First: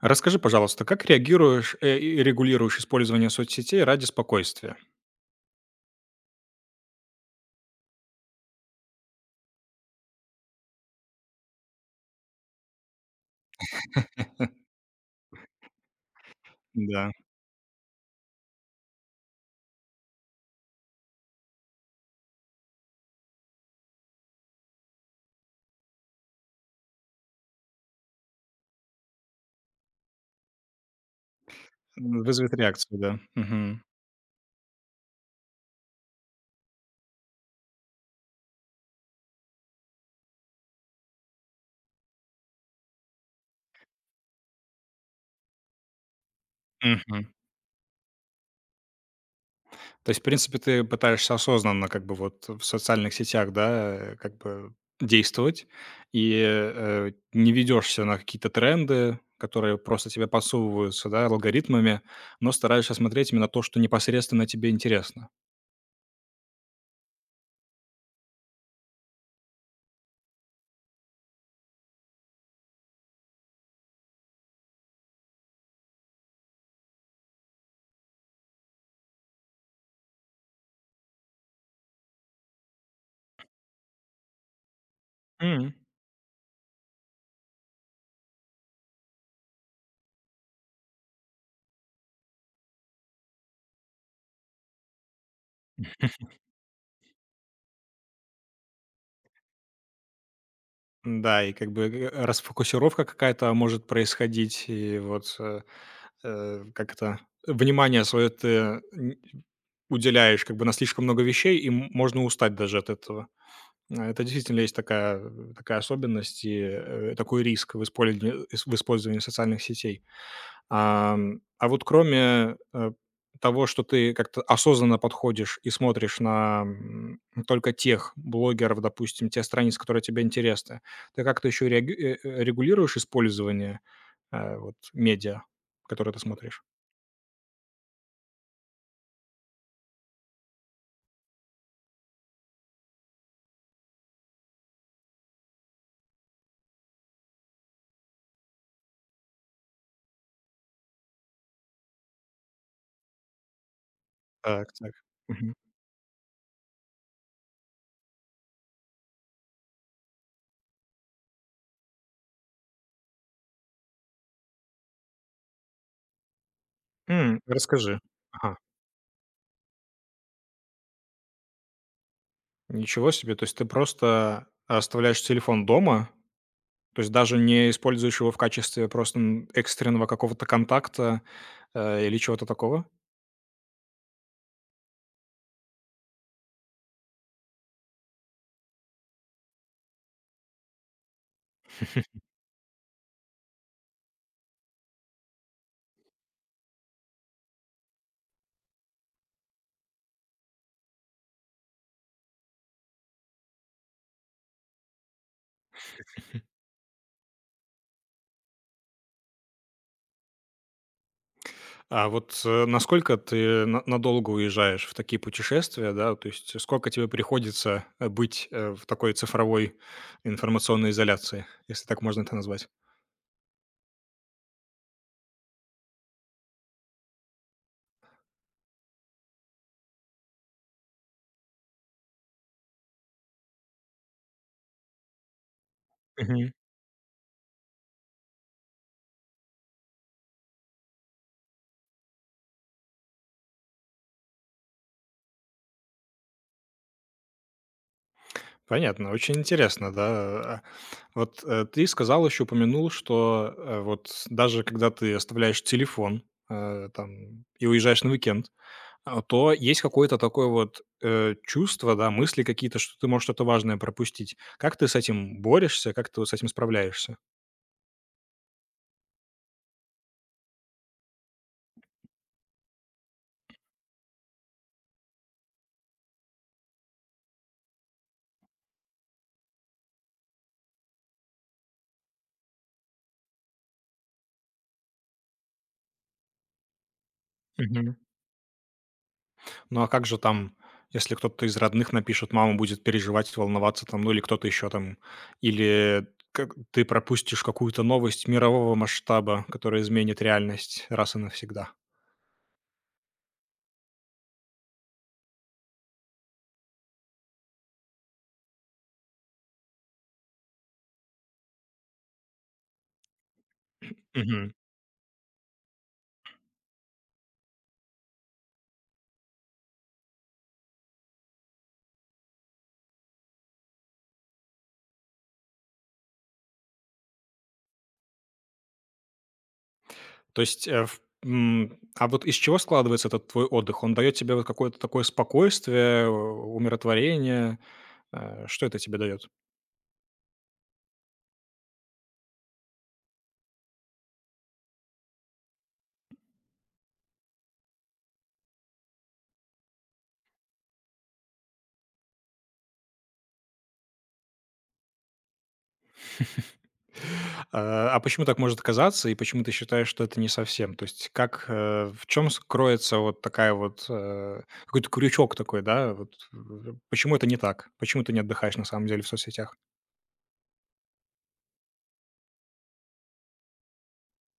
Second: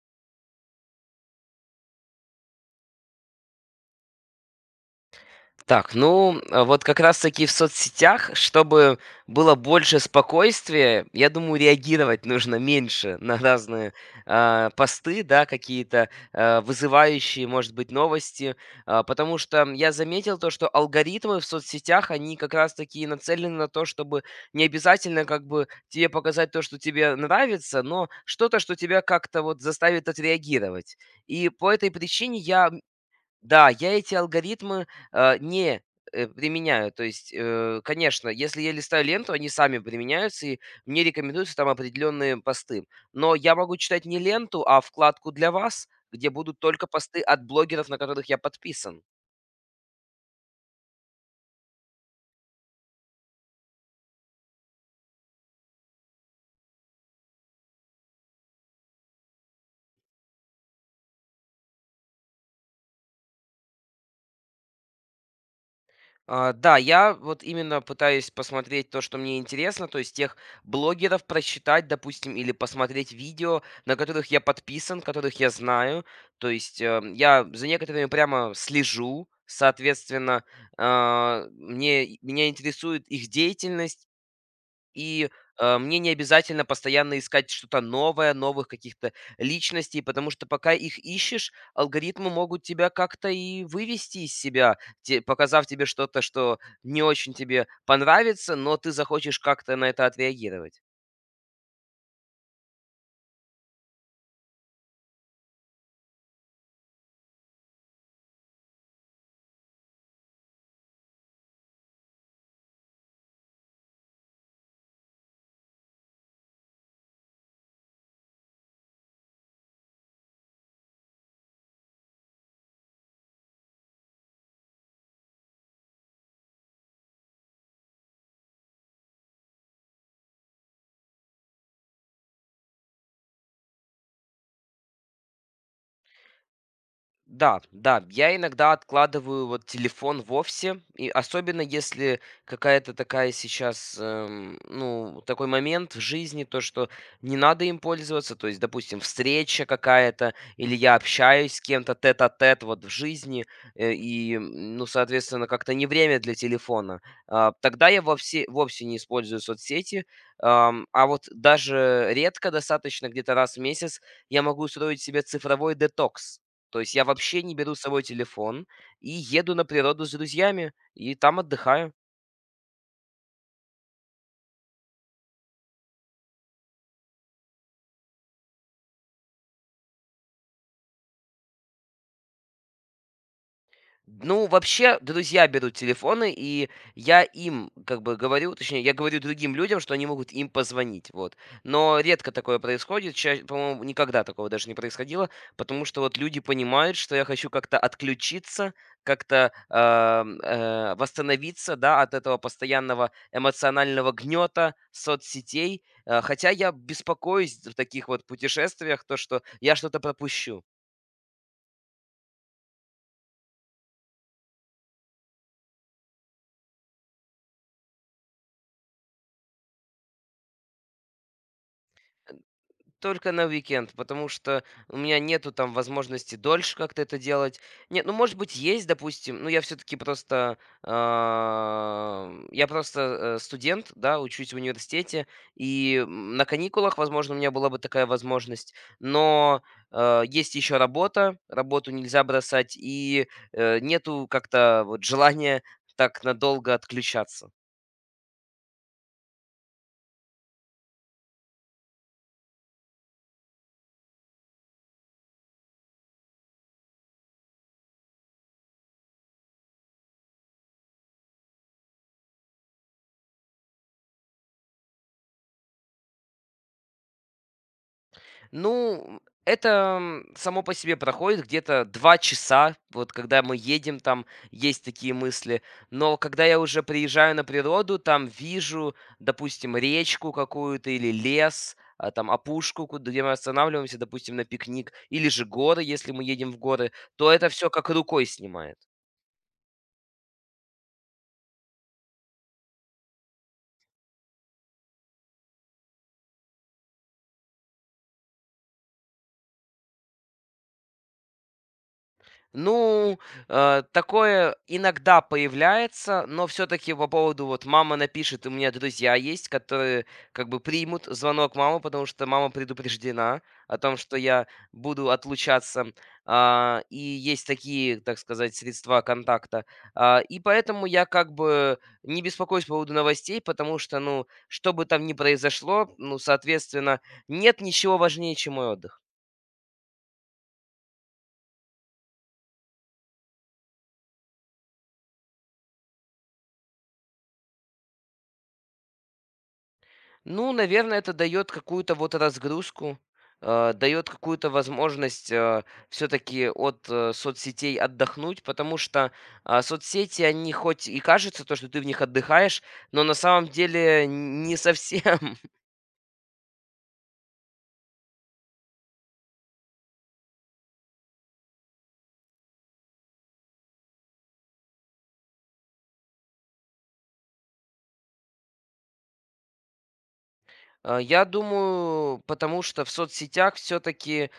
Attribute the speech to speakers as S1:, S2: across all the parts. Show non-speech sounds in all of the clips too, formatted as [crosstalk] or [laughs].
S1: Расскажи, пожалуйста, как реагируешь и регулируешь использование соцсетей ради спокойствия?
S2: Так, ну, вот как раз-таки в соцсетях, чтобы было больше спокойствия, я думаю, реагировать нужно меньше на разные посты, да, какие-то
S1: Да,
S2: вызывающие, может быть, новости. Потому что я заметил то, что алгоритмы в соцсетях, они как раз-таки и нацелены на то, чтобы не обязательно как бы тебе показать то, что тебе нравится, но что-то, что тебя как-то вот заставит отреагировать. И по этой причине
S1: вызовет
S2: я,
S1: реакцию, да.
S2: да,
S1: Мгм.
S2: я эти алгоритмы, не применяю. То есть, конечно, если я листаю ленту, они сами применяются, и мне рекомендуются там определенные посты. Но я могу читать не ленту, а вкладку "Для вас", где будут только посты
S1: Мгм.
S2: от блогеров, на которых я подписан.
S1: То есть, в принципе, ты пытаешься осознанно как бы вот в социальных сетях, да, как бы действовать и не ведешься на какие-то тренды, которые просто тебе подсовываются, да, алгоритмами, но стараешься смотреть именно то, что непосредственно тебе интересно.
S2: Да, я вот именно пытаюсь посмотреть то, что мне интересно, то есть тех блогеров прочитать, допустим, или посмотреть видео, на которых я подписан, которых я знаю. То есть, я за некоторыми прямо слежу, соответственно, меня интересует их деятельность, и, мне не обязательно постоянно искать что-то новое, новых каких-то личностей, потому что пока их ищешь, алгоритмы могут тебя как-то и вывести из себя, те показав тебе что-то, что не очень тебе понравится, но ты захочешь как-то на это отреагировать.
S1: Да, и как бы р расфокусировка какая-то может происходить, и вот, как это, внимание свое ты н уделяешь как бы на слишком много вещей, и можно устать даже от этого. А, это действительно есть такая особенность и, такой риск в использовании социальных сетей. А вот кроме, того, что ты как-то осознанно подходишь и смотришь на, только тех блогеров, допустим, те страницы, которые тебе интересны, ты как-то еще регулируешь использование, вот медиа, которые ты смотришь?
S2: Да, да, я иногда откладываю вот телефон вовсе, и особенно если какая-то такая сейчас, ну, такой момент в жизни, то, что не надо им пользоваться, то есть, допустим, встреча какая-то, или я общаюсь с кем-то тет-а-тет вот в жизни, и,
S1: Так,
S2: ну,
S1: так.
S2: соответственно,
S1: Мгм.
S2: как-то не время для телефона. Тогда я вовсе, вовсе не использую соцсети, а вот даже редко достаточно, где-то раз в месяц, я могу устроить себе цифровой детокс. То есть я вообще не беру с
S1: Расскажи.
S2: собой
S1: Ага.
S2: телефон и еду на природу с друзьями, и там отдыхаю.
S1: Ничего себе, то есть ты просто оставляешь телефон дома? То есть даже не используешь его в качестве просто, экстренного какого-то контакта, или чего-то такого?
S2: Ну, вообще, да, друзья берут телефоны, и я им как бы говорю, точнее, я говорю другим людям, что они могут им позвонить, вот. Но редко такое происходит, по-моему, никогда такого даже не происходило, потому что вот люди понимают, что я хочу как-то отключиться, как-то восстановиться, да, от этого постоянного эмоционального гнета соцсетей. Хотя я беспокоюсь в таких вот путешествиях, то, что я что-то пропущу.
S1: А вот, насколько ты на надолго уезжаешь в такие путешествия, да? То есть сколько тебе приходится, быть, в такой цифровой информационной изоляции, если так можно это назвать?
S2: Только на уикенд, потому что у меня нету там возможности дольше как-то это делать. Нет, ну, может быть, есть, допустим, но я все-таки просто. Я просто, студент, да, учусь в университете, и, на
S1: Мгм.
S2: каникулах, возможно, у меня была бы такая возможность, но, есть еще работа, работу нельзя бросать, и, нету как-то вот желания так надолго отключаться.
S1: Понятно, очень интересно, да. А вот, ты сказал, еще упомянул, что, вот даже когда ты оставляешь телефон, там и уезжаешь на уикенд, то есть какое-то такое вот, чувство, да, мысли какие-то, что ты можешь что-то важное пропустить. Как ты с этим борешься? Как ты вот с этим справляешься?
S2: Ну, это, само по себе проходит где-то 2 часа, вот когда мы едем, там есть такие мысли. Но когда я уже приезжаю на природу, там вижу, допустим, речку какую-то или лес, там опушку, где мы останавливаемся, допустим, на пикник, или же горы, если мы едем в горы, то это все как
S1: Мгм.
S2: рукой снимает.
S1: Ну, а как же там, если кто-то из родных напишет, мама будет переживать, волноваться там, ну или кто-то еще там, или как ты пропустишь какую-то новость мирового масштаба, которая изменит реальность раз и навсегда?
S2: Ну, такое иногда появляется, но все-таки по поводу вот мама напишет, у меня друзья есть, которые как бы примут звонок мамы, потому что мама предупреждена о том, что я
S1: Мгм.
S2: буду отлучаться, и есть такие, так сказать, средства контакта. И поэтому я как бы не беспокоюсь по поводу новостей, потому что, ну, что бы там ни произошло, ну, соответственно, нет ничего важнее, чем мой отдых.
S1: То есть, а вот из чего складывается этот твой отдых? Он дает тебе вот какое-то такое спокойствие, умиротворение? Что это тебе дает?
S2: Ну, наверное, это дает какую-то вот разгрузку, даёт какую-то возможность, все таки от соцсетей отдохнуть, потому что, соцсети, они хоть и кажется, то, что ты в них отдыхаешь, но на самом деле не совсем. [laughs]
S1: А, почему так может оказаться и почему ты считаешь, что это не совсем? То есть как, в чем скроется вот такая вот, какой-то крючок такой, да? Вот, почему это не так? Почему ты не отдыхаешь на самом деле в соцсетях?
S2: Я думаю, потому что в соцсетях все таки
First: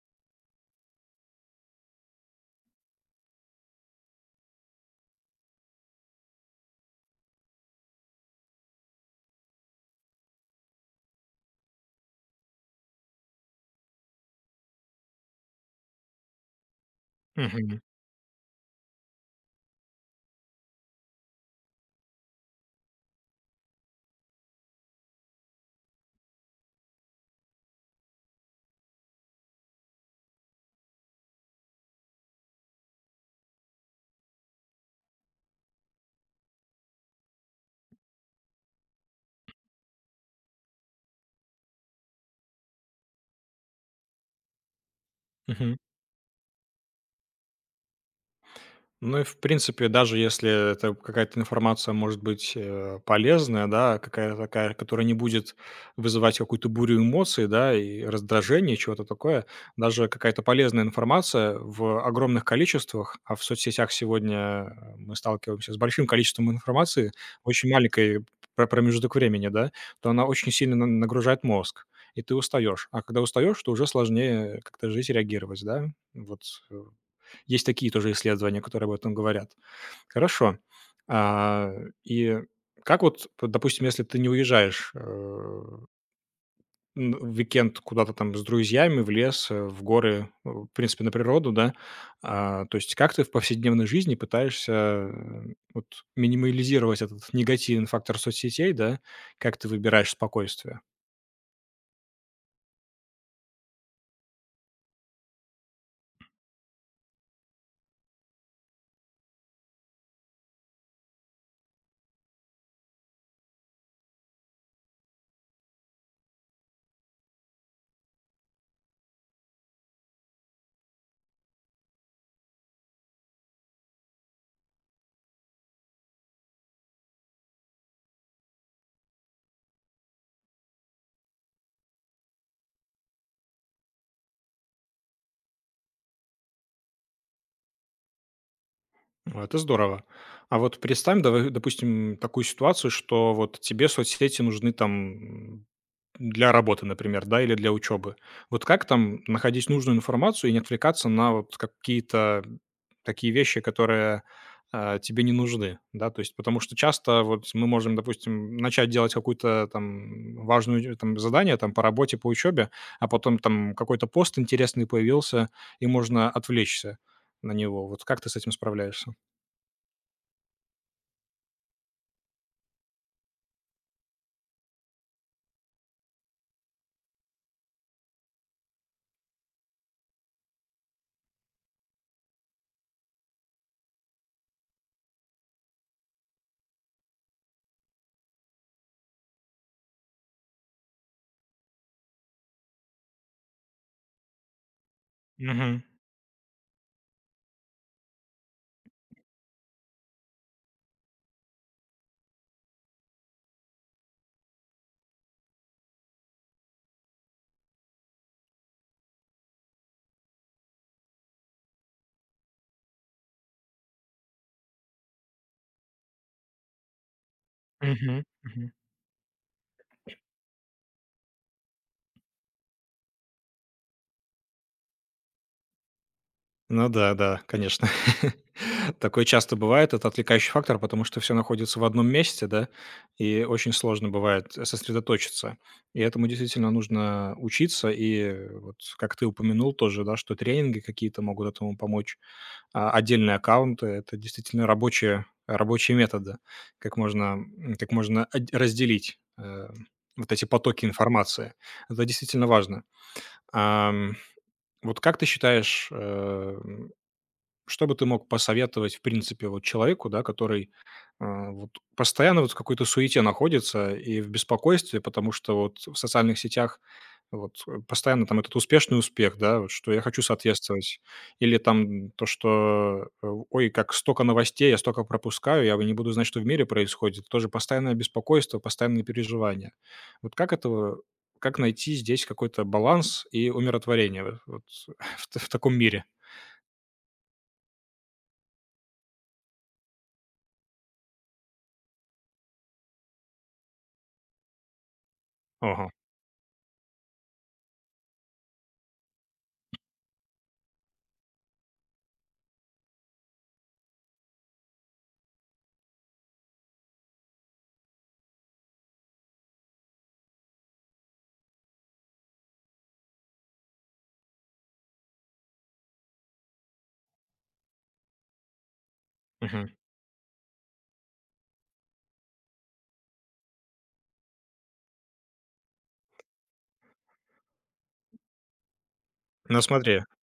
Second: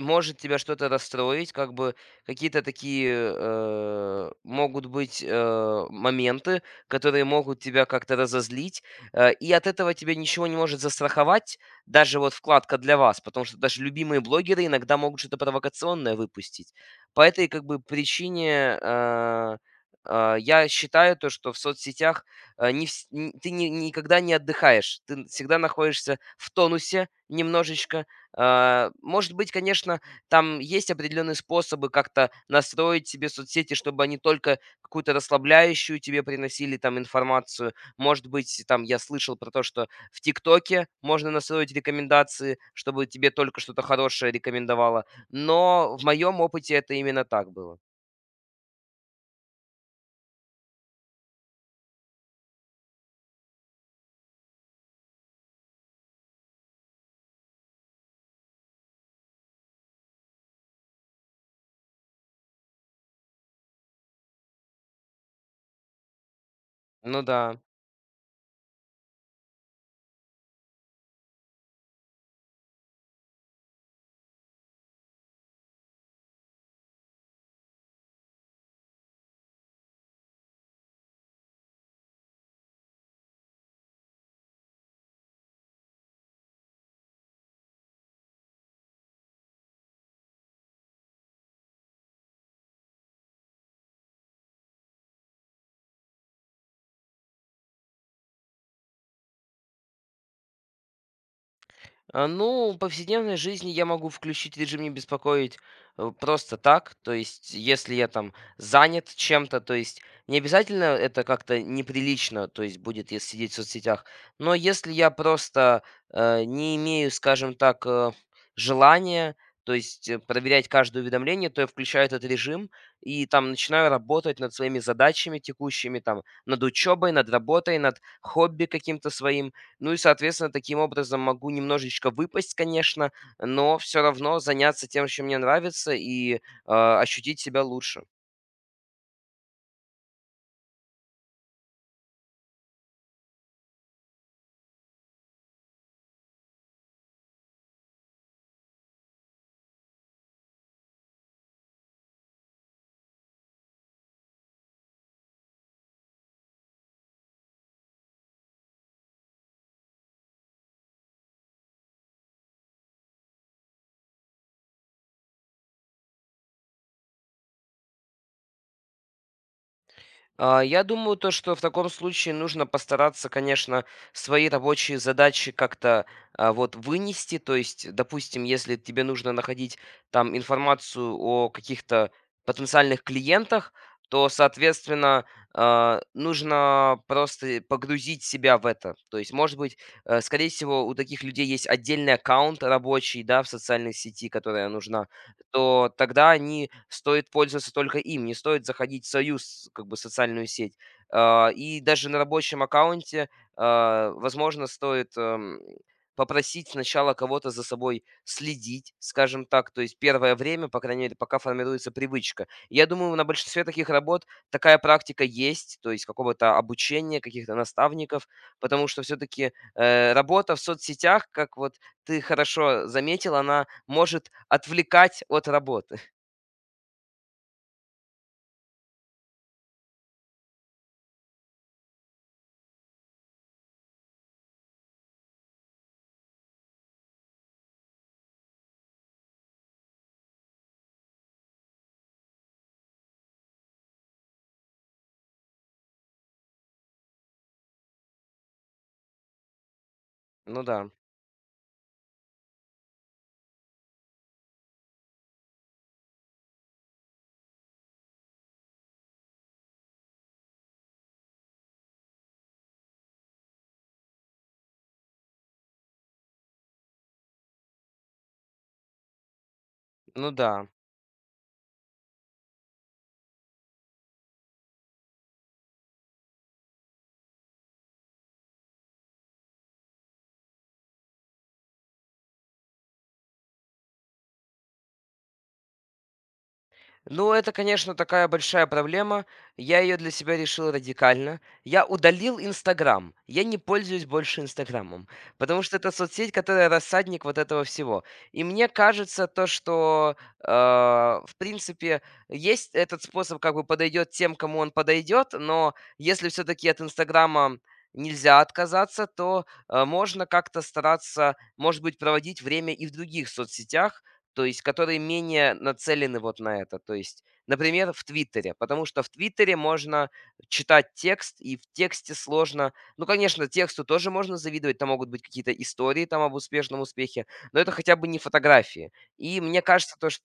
S2: может тебя что-то расстроить, как бы какие-то такие, могут быть, моменты, которые могут тебя как-то разозлить, и от этого тебя ничего не может застраховать, даже вот вкладка для вас, потому что даже любимые блогеры иногда могут что-то провокационное выпустить. По этой, как бы,
S1: Мгм.
S2: причине, я считаю то, что в соцсетях, э, не вс н ты ни никогда не отдыхаешь, ты н всегда находишься в тонусе немножечко. Может быть, конечно, там есть определенные способы как-то настроить себе соцсети, чтобы они только какую-то расслабляющую тебе приносили там информацию. Может быть, там я слышал про то, что в "Тиктоке" можно настроить рекомендации, чтобы тебе только что-то хорошее рекомендовало.
S1: Мгм.
S2: Но в моем опыте это именно так было.
S1: Ну и, в принципе, даже если это какая-то информация может быть, полезная, да, какая-то такая, которая не будет вызывать какую-то бурю эмоций, да, и раздражение, чего-то такое. Даже какая-то полезная информация в огромных количествах, а в соцсетях сегодня мы сталкиваемся с большим количеством информации
S2: Ну
S1: в
S2: да.
S1: очень маленькой промежуток времени, да, то она очень сильно на нагружает мозг, и ты устаешь. А когда устаешь, то уже сложнее как-то жить и реагировать, да? Вот, э есть такие тоже исследования, которые об этом говорят. Хорошо. А, и как вот, п допустим, если ты не уезжаешь, н в уикенд куда-то там с друзьями, в лес, в горы, в принципе, на природу, да, то есть как ты в повседневной жизни пытаешься, э, вот минимализировать этот негативный фактор соцсетей, да? Как ты выбираешь спокойствие?
S2: Ну, в повседневной жизни я могу включить режим не беспокоить, просто так. То есть, если я там занят чем-то, то есть не обязательно это как-то неприлично, то есть будет, если сидеть в соцсетях. Но если я просто, не имею, скажем так, желания, то есть, проверять каждое уведомление, то я включаю этот режим и там начинаю работать над своими задачами текущими, там, над учебой, над работой, над хобби каким-то своим. Ну и, соответственно, таким образом могу немножечко выпасть, конечно, но все равно заняться тем, чем мне нравится, и ощутить себя лучше.
S1: Ну, это здорово. А вот представим, давай, допустим, такую ситуацию, что вот тебе соцсети нужны там для работы, например, да, или для учебы. Вот как там находить нужную информацию и не отвлекаться на вот какие-то такие вещи, которые, тебе не нужны, да? То есть потому что часто вот мы можем, допустим, начать делать какую-то там важную там задание там по работе, по учебе, а потом там какой-то пост интересный появился, и можно отвлечься на него. Вот как ты с этим справляешься?
S2: Я думаю, то, что в таком случае нужно постараться, конечно, свои рабочие задачи как-то, вот вынести. То есть, допустим, если тебе нужно находить там информацию о каких-то потенциальных клиентах, то, соответственно, нужно просто погрузить себя в это. То есть, может быть, скорее всего, у таких людей есть отдельный аккаунт рабочий, да, в социальной сети, которая нужна,
S1: Мгм.
S2: то тогда они стоит пользоваться только им, не стоит заходить в союз как бы социальную сеть. И даже на рабочем аккаунте, возможно, стоит, попросить сначала кого-то за собой следить, скажем так, то есть первое время, по крайней мере, пока формируется привычка. Я думаю, на большинстве таких работ такая практика есть, то есть какого-то обучения, каких-то
S1: Мгм.
S2: наставников,
S1: Мгм.
S2: потому что все-таки, работа в соцсетях, как вот ты хорошо заметил, она может отвлекать от работы. [laughs]
S1: Ну да, да, конечно. [laughs] Такое часто бывает, это отвлекающий фактор, потому что все находится в одном месте, да, и очень сложно бывает сосредоточиться. И этому действительно нужно учиться. И вот, как ты упомянул тоже, да, что тренинги какие-то могут этому помочь, а, отдельные аккаунты- это действительно рабочие методы. Как можно, как можно отд разделить, вот эти
S2: Ну
S1: потоки
S2: да,
S1: информации. Это действительно важно. Ам, вот как ты считаешь, что бы ты мог посоветовать, в принципе, вот человеку, да, который, вот постоянно вот в какой-то суете находится и в беспокойстве, потому что вот в социальных сетях вот, постоянно там этот успешный успех, да, вот что я хочу
S2: ну да.
S1: соответствовать, или там то, что, ой, как столько новостей, я столько пропускаю, я не буду знать, что в мире происходит. Тоже постоянное беспокойство, постоянные переживания. Вот как этого, как найти здесь какой-то баланс и умиротворение вот [laughs] в таком мире?
S2: Ну, это, конечно, такая большая проблема. Я ее для себя решил радикально. Я удалил Инстаграм. Я не пользуюсь больше Инстаграмом, потому что это соцсеть, которая рассадник вот этого всего. И мне кажется то, что, в принципе, есть этот способ, как бы подойдет тем, кому он подойдет, но если все-таки от Инстаграма нельзя отказаться, то, можно как-то стараться, может быть, проводить время и в других соцсетях, то есть которые менее нацелены вот на это. То есть, например, в Твиттере, потому что в Твиттере
S1: Ага.
S2: можно читать текст, и в тексте сложно. Ну, конечно, тексту тоже можно завидовать, там могут быть какие-то истории там об успешном успехе, но это хотя бы не фотографии. И мне
S1: Ну
S2: кажется,
S1: смотри,
S2: то, что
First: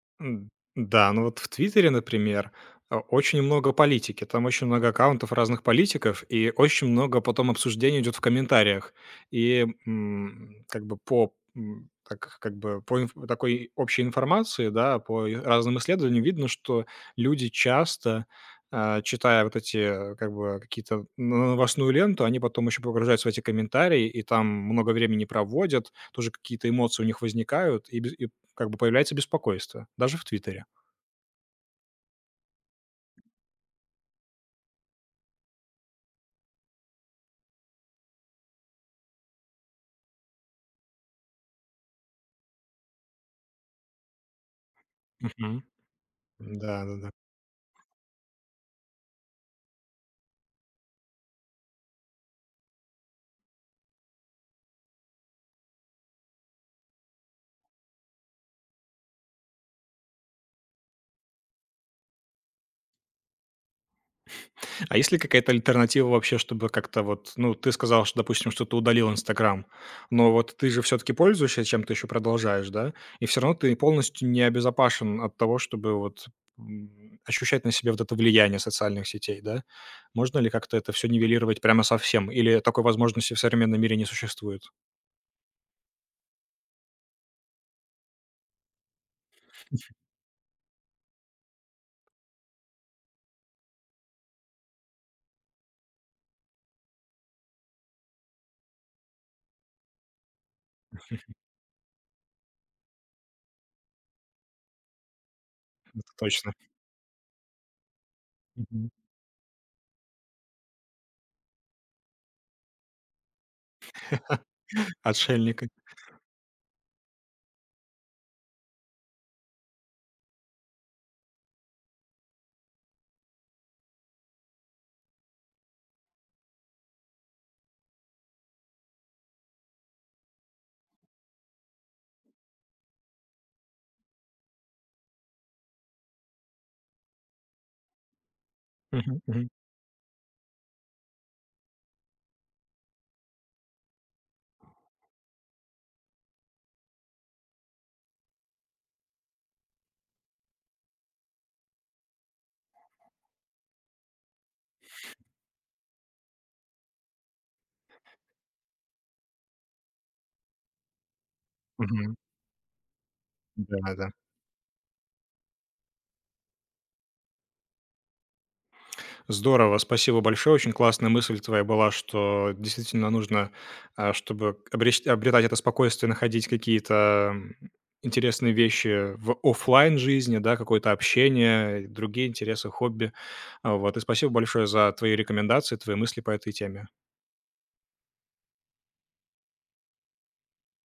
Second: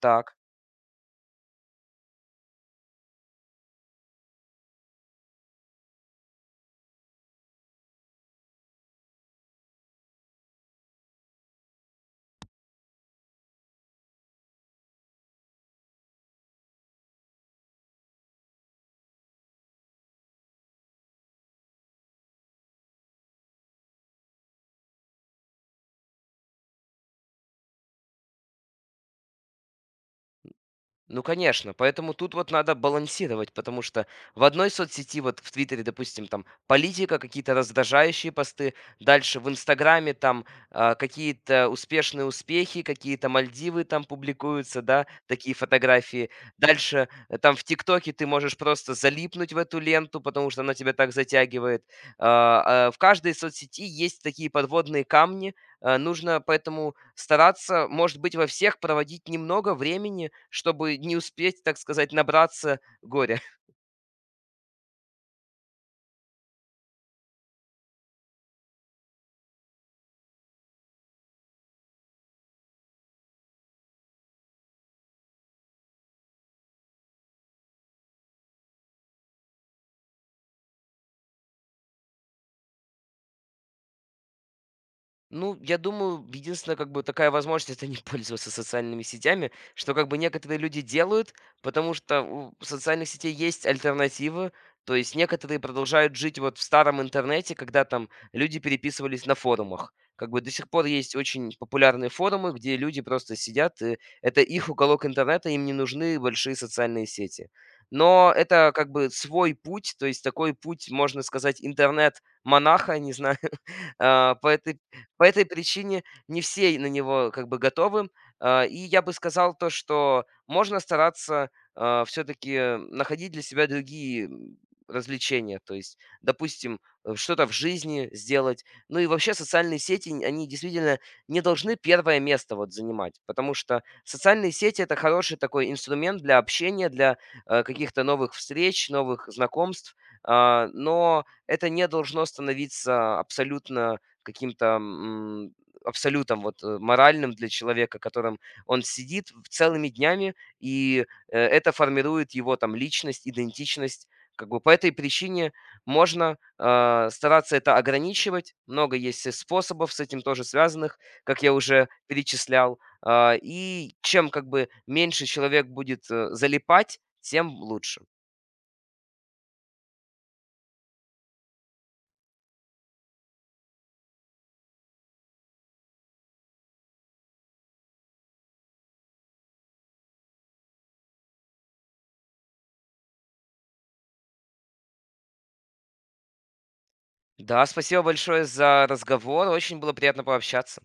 S2: так.
S1: м, да, ну вот в "Твиттере", например, очень много политики. Там очень много аккаунтов разных политиков, и очень много потом обсуждений идет в комментариях. И, как бы по, так как бы по инф такой общей информации, да, по разным исследованиям видно, что люди часто, читая вот эти, как бы, какие-то новостную ленту, они потом еще погружаются в эти комментарии, и там много времени проводят, тоже какие-то эмоции у них возникают, и без и как бы появляется беспокойство, даже в "Твиттере".
S2: Ну, конечно, поэтому тут вот надо балансировать, потому что в одной соцсети, вот в Твиттере, допустим, там политика, какие-то раздражающие посты, дальше в Инстаграме там, какие-то успешные успехи, какие-то Мальдивы там публикуются, да, такие
S1: Мгм.
S2: фотографии. Дальше,
S1: Да-да-да.
S2: там в ТикТоке ты можешь просто залипнуть в эту ленту, потому что она тебя так затягивает. В каждой соцсети есть такие подводные камни, нужно поэтому стараться, может быть, во всех проводить немного времени, чтобы не успеть, так сказать, набраться горя.
S1: А есть ли какая-то альтернатива вообще, чтобы как-то вот, ну, ты сказал, что, допустим, что ты удалил "Инстаграм", но вот ты же все таки пользуешься чем-то еще, продолжаешь, да? И все равно ты полностью не обезопасен от того, чтобы вот, ощущать на себе вот это влияние социальных сетей, да? Можно ли как-то это все нивелировать прямо совсем или такой возможности в современном мире не существует?
S2: Ну, я думаю, единственная как бы такая возможность — это не [laughs] пользоваться социальными сетями, что как бы некоторые люди делают, потому что у социальных сетей есть альтернативы. То есть некоторые продолжают жить вот в старом интернете, когда там люди переписывались на форумах. Как бы до сих пор есть очень популярные форумы, где люди просто сидят, и это их уголок интернета, им не
S1: Это
S2: нужны
S1: точно.
S2: большие социальные сети. Но это как бы свой путь, то есть такой путь, можно сказать, интернет-монаха, не знаю. [laughs] а, по этой
S1: [laughs]
S2: по этой
S1: Отшельника.
S2: причине не все на него как бы готовы. И я бы сказал то, что можно стараться, все таки находить для себя другие, развлечения. То есть, допустим, что-то в жизни сделать. Ну и вообще социальные сети, нь они действительно не должны первое место вот занимать, потому что социальные сети — это хороший такой инструмент для общения, для, каких-то новых встреч,
S1: Мгм,
S2: новых
S1: мгм,
S2: знакомств. Но это не должно становиться абсолютно, каким-то, абсолютом вот, моральным для человека, которым он сидит в целыми днями, и, это формирует его там личность, идентичность. Как бы по этой причине можно, стараться это ограничивать. Много есть и способов с этим тоже связанных, как я уже
S1: мгм.
S2: перечислял. И
S1: Да-да.
S2: чем как бы меньше человек будет, залипать, тем лучше.
S1: Здорово, спасибо большое. Очень классная мысль твоя была, что действительно нужно, чтобы обреч обретать это спокойствие, находить какие-то, интересные вещи в оффлайн жизни, да, какое-то общение, другие интересы, хобби. А, вот. И спасибо большое за твои рекомендации, твои мысли по этой теме.
S2: Да, спасибо большое за разговор. Очень было приятно пообщаться.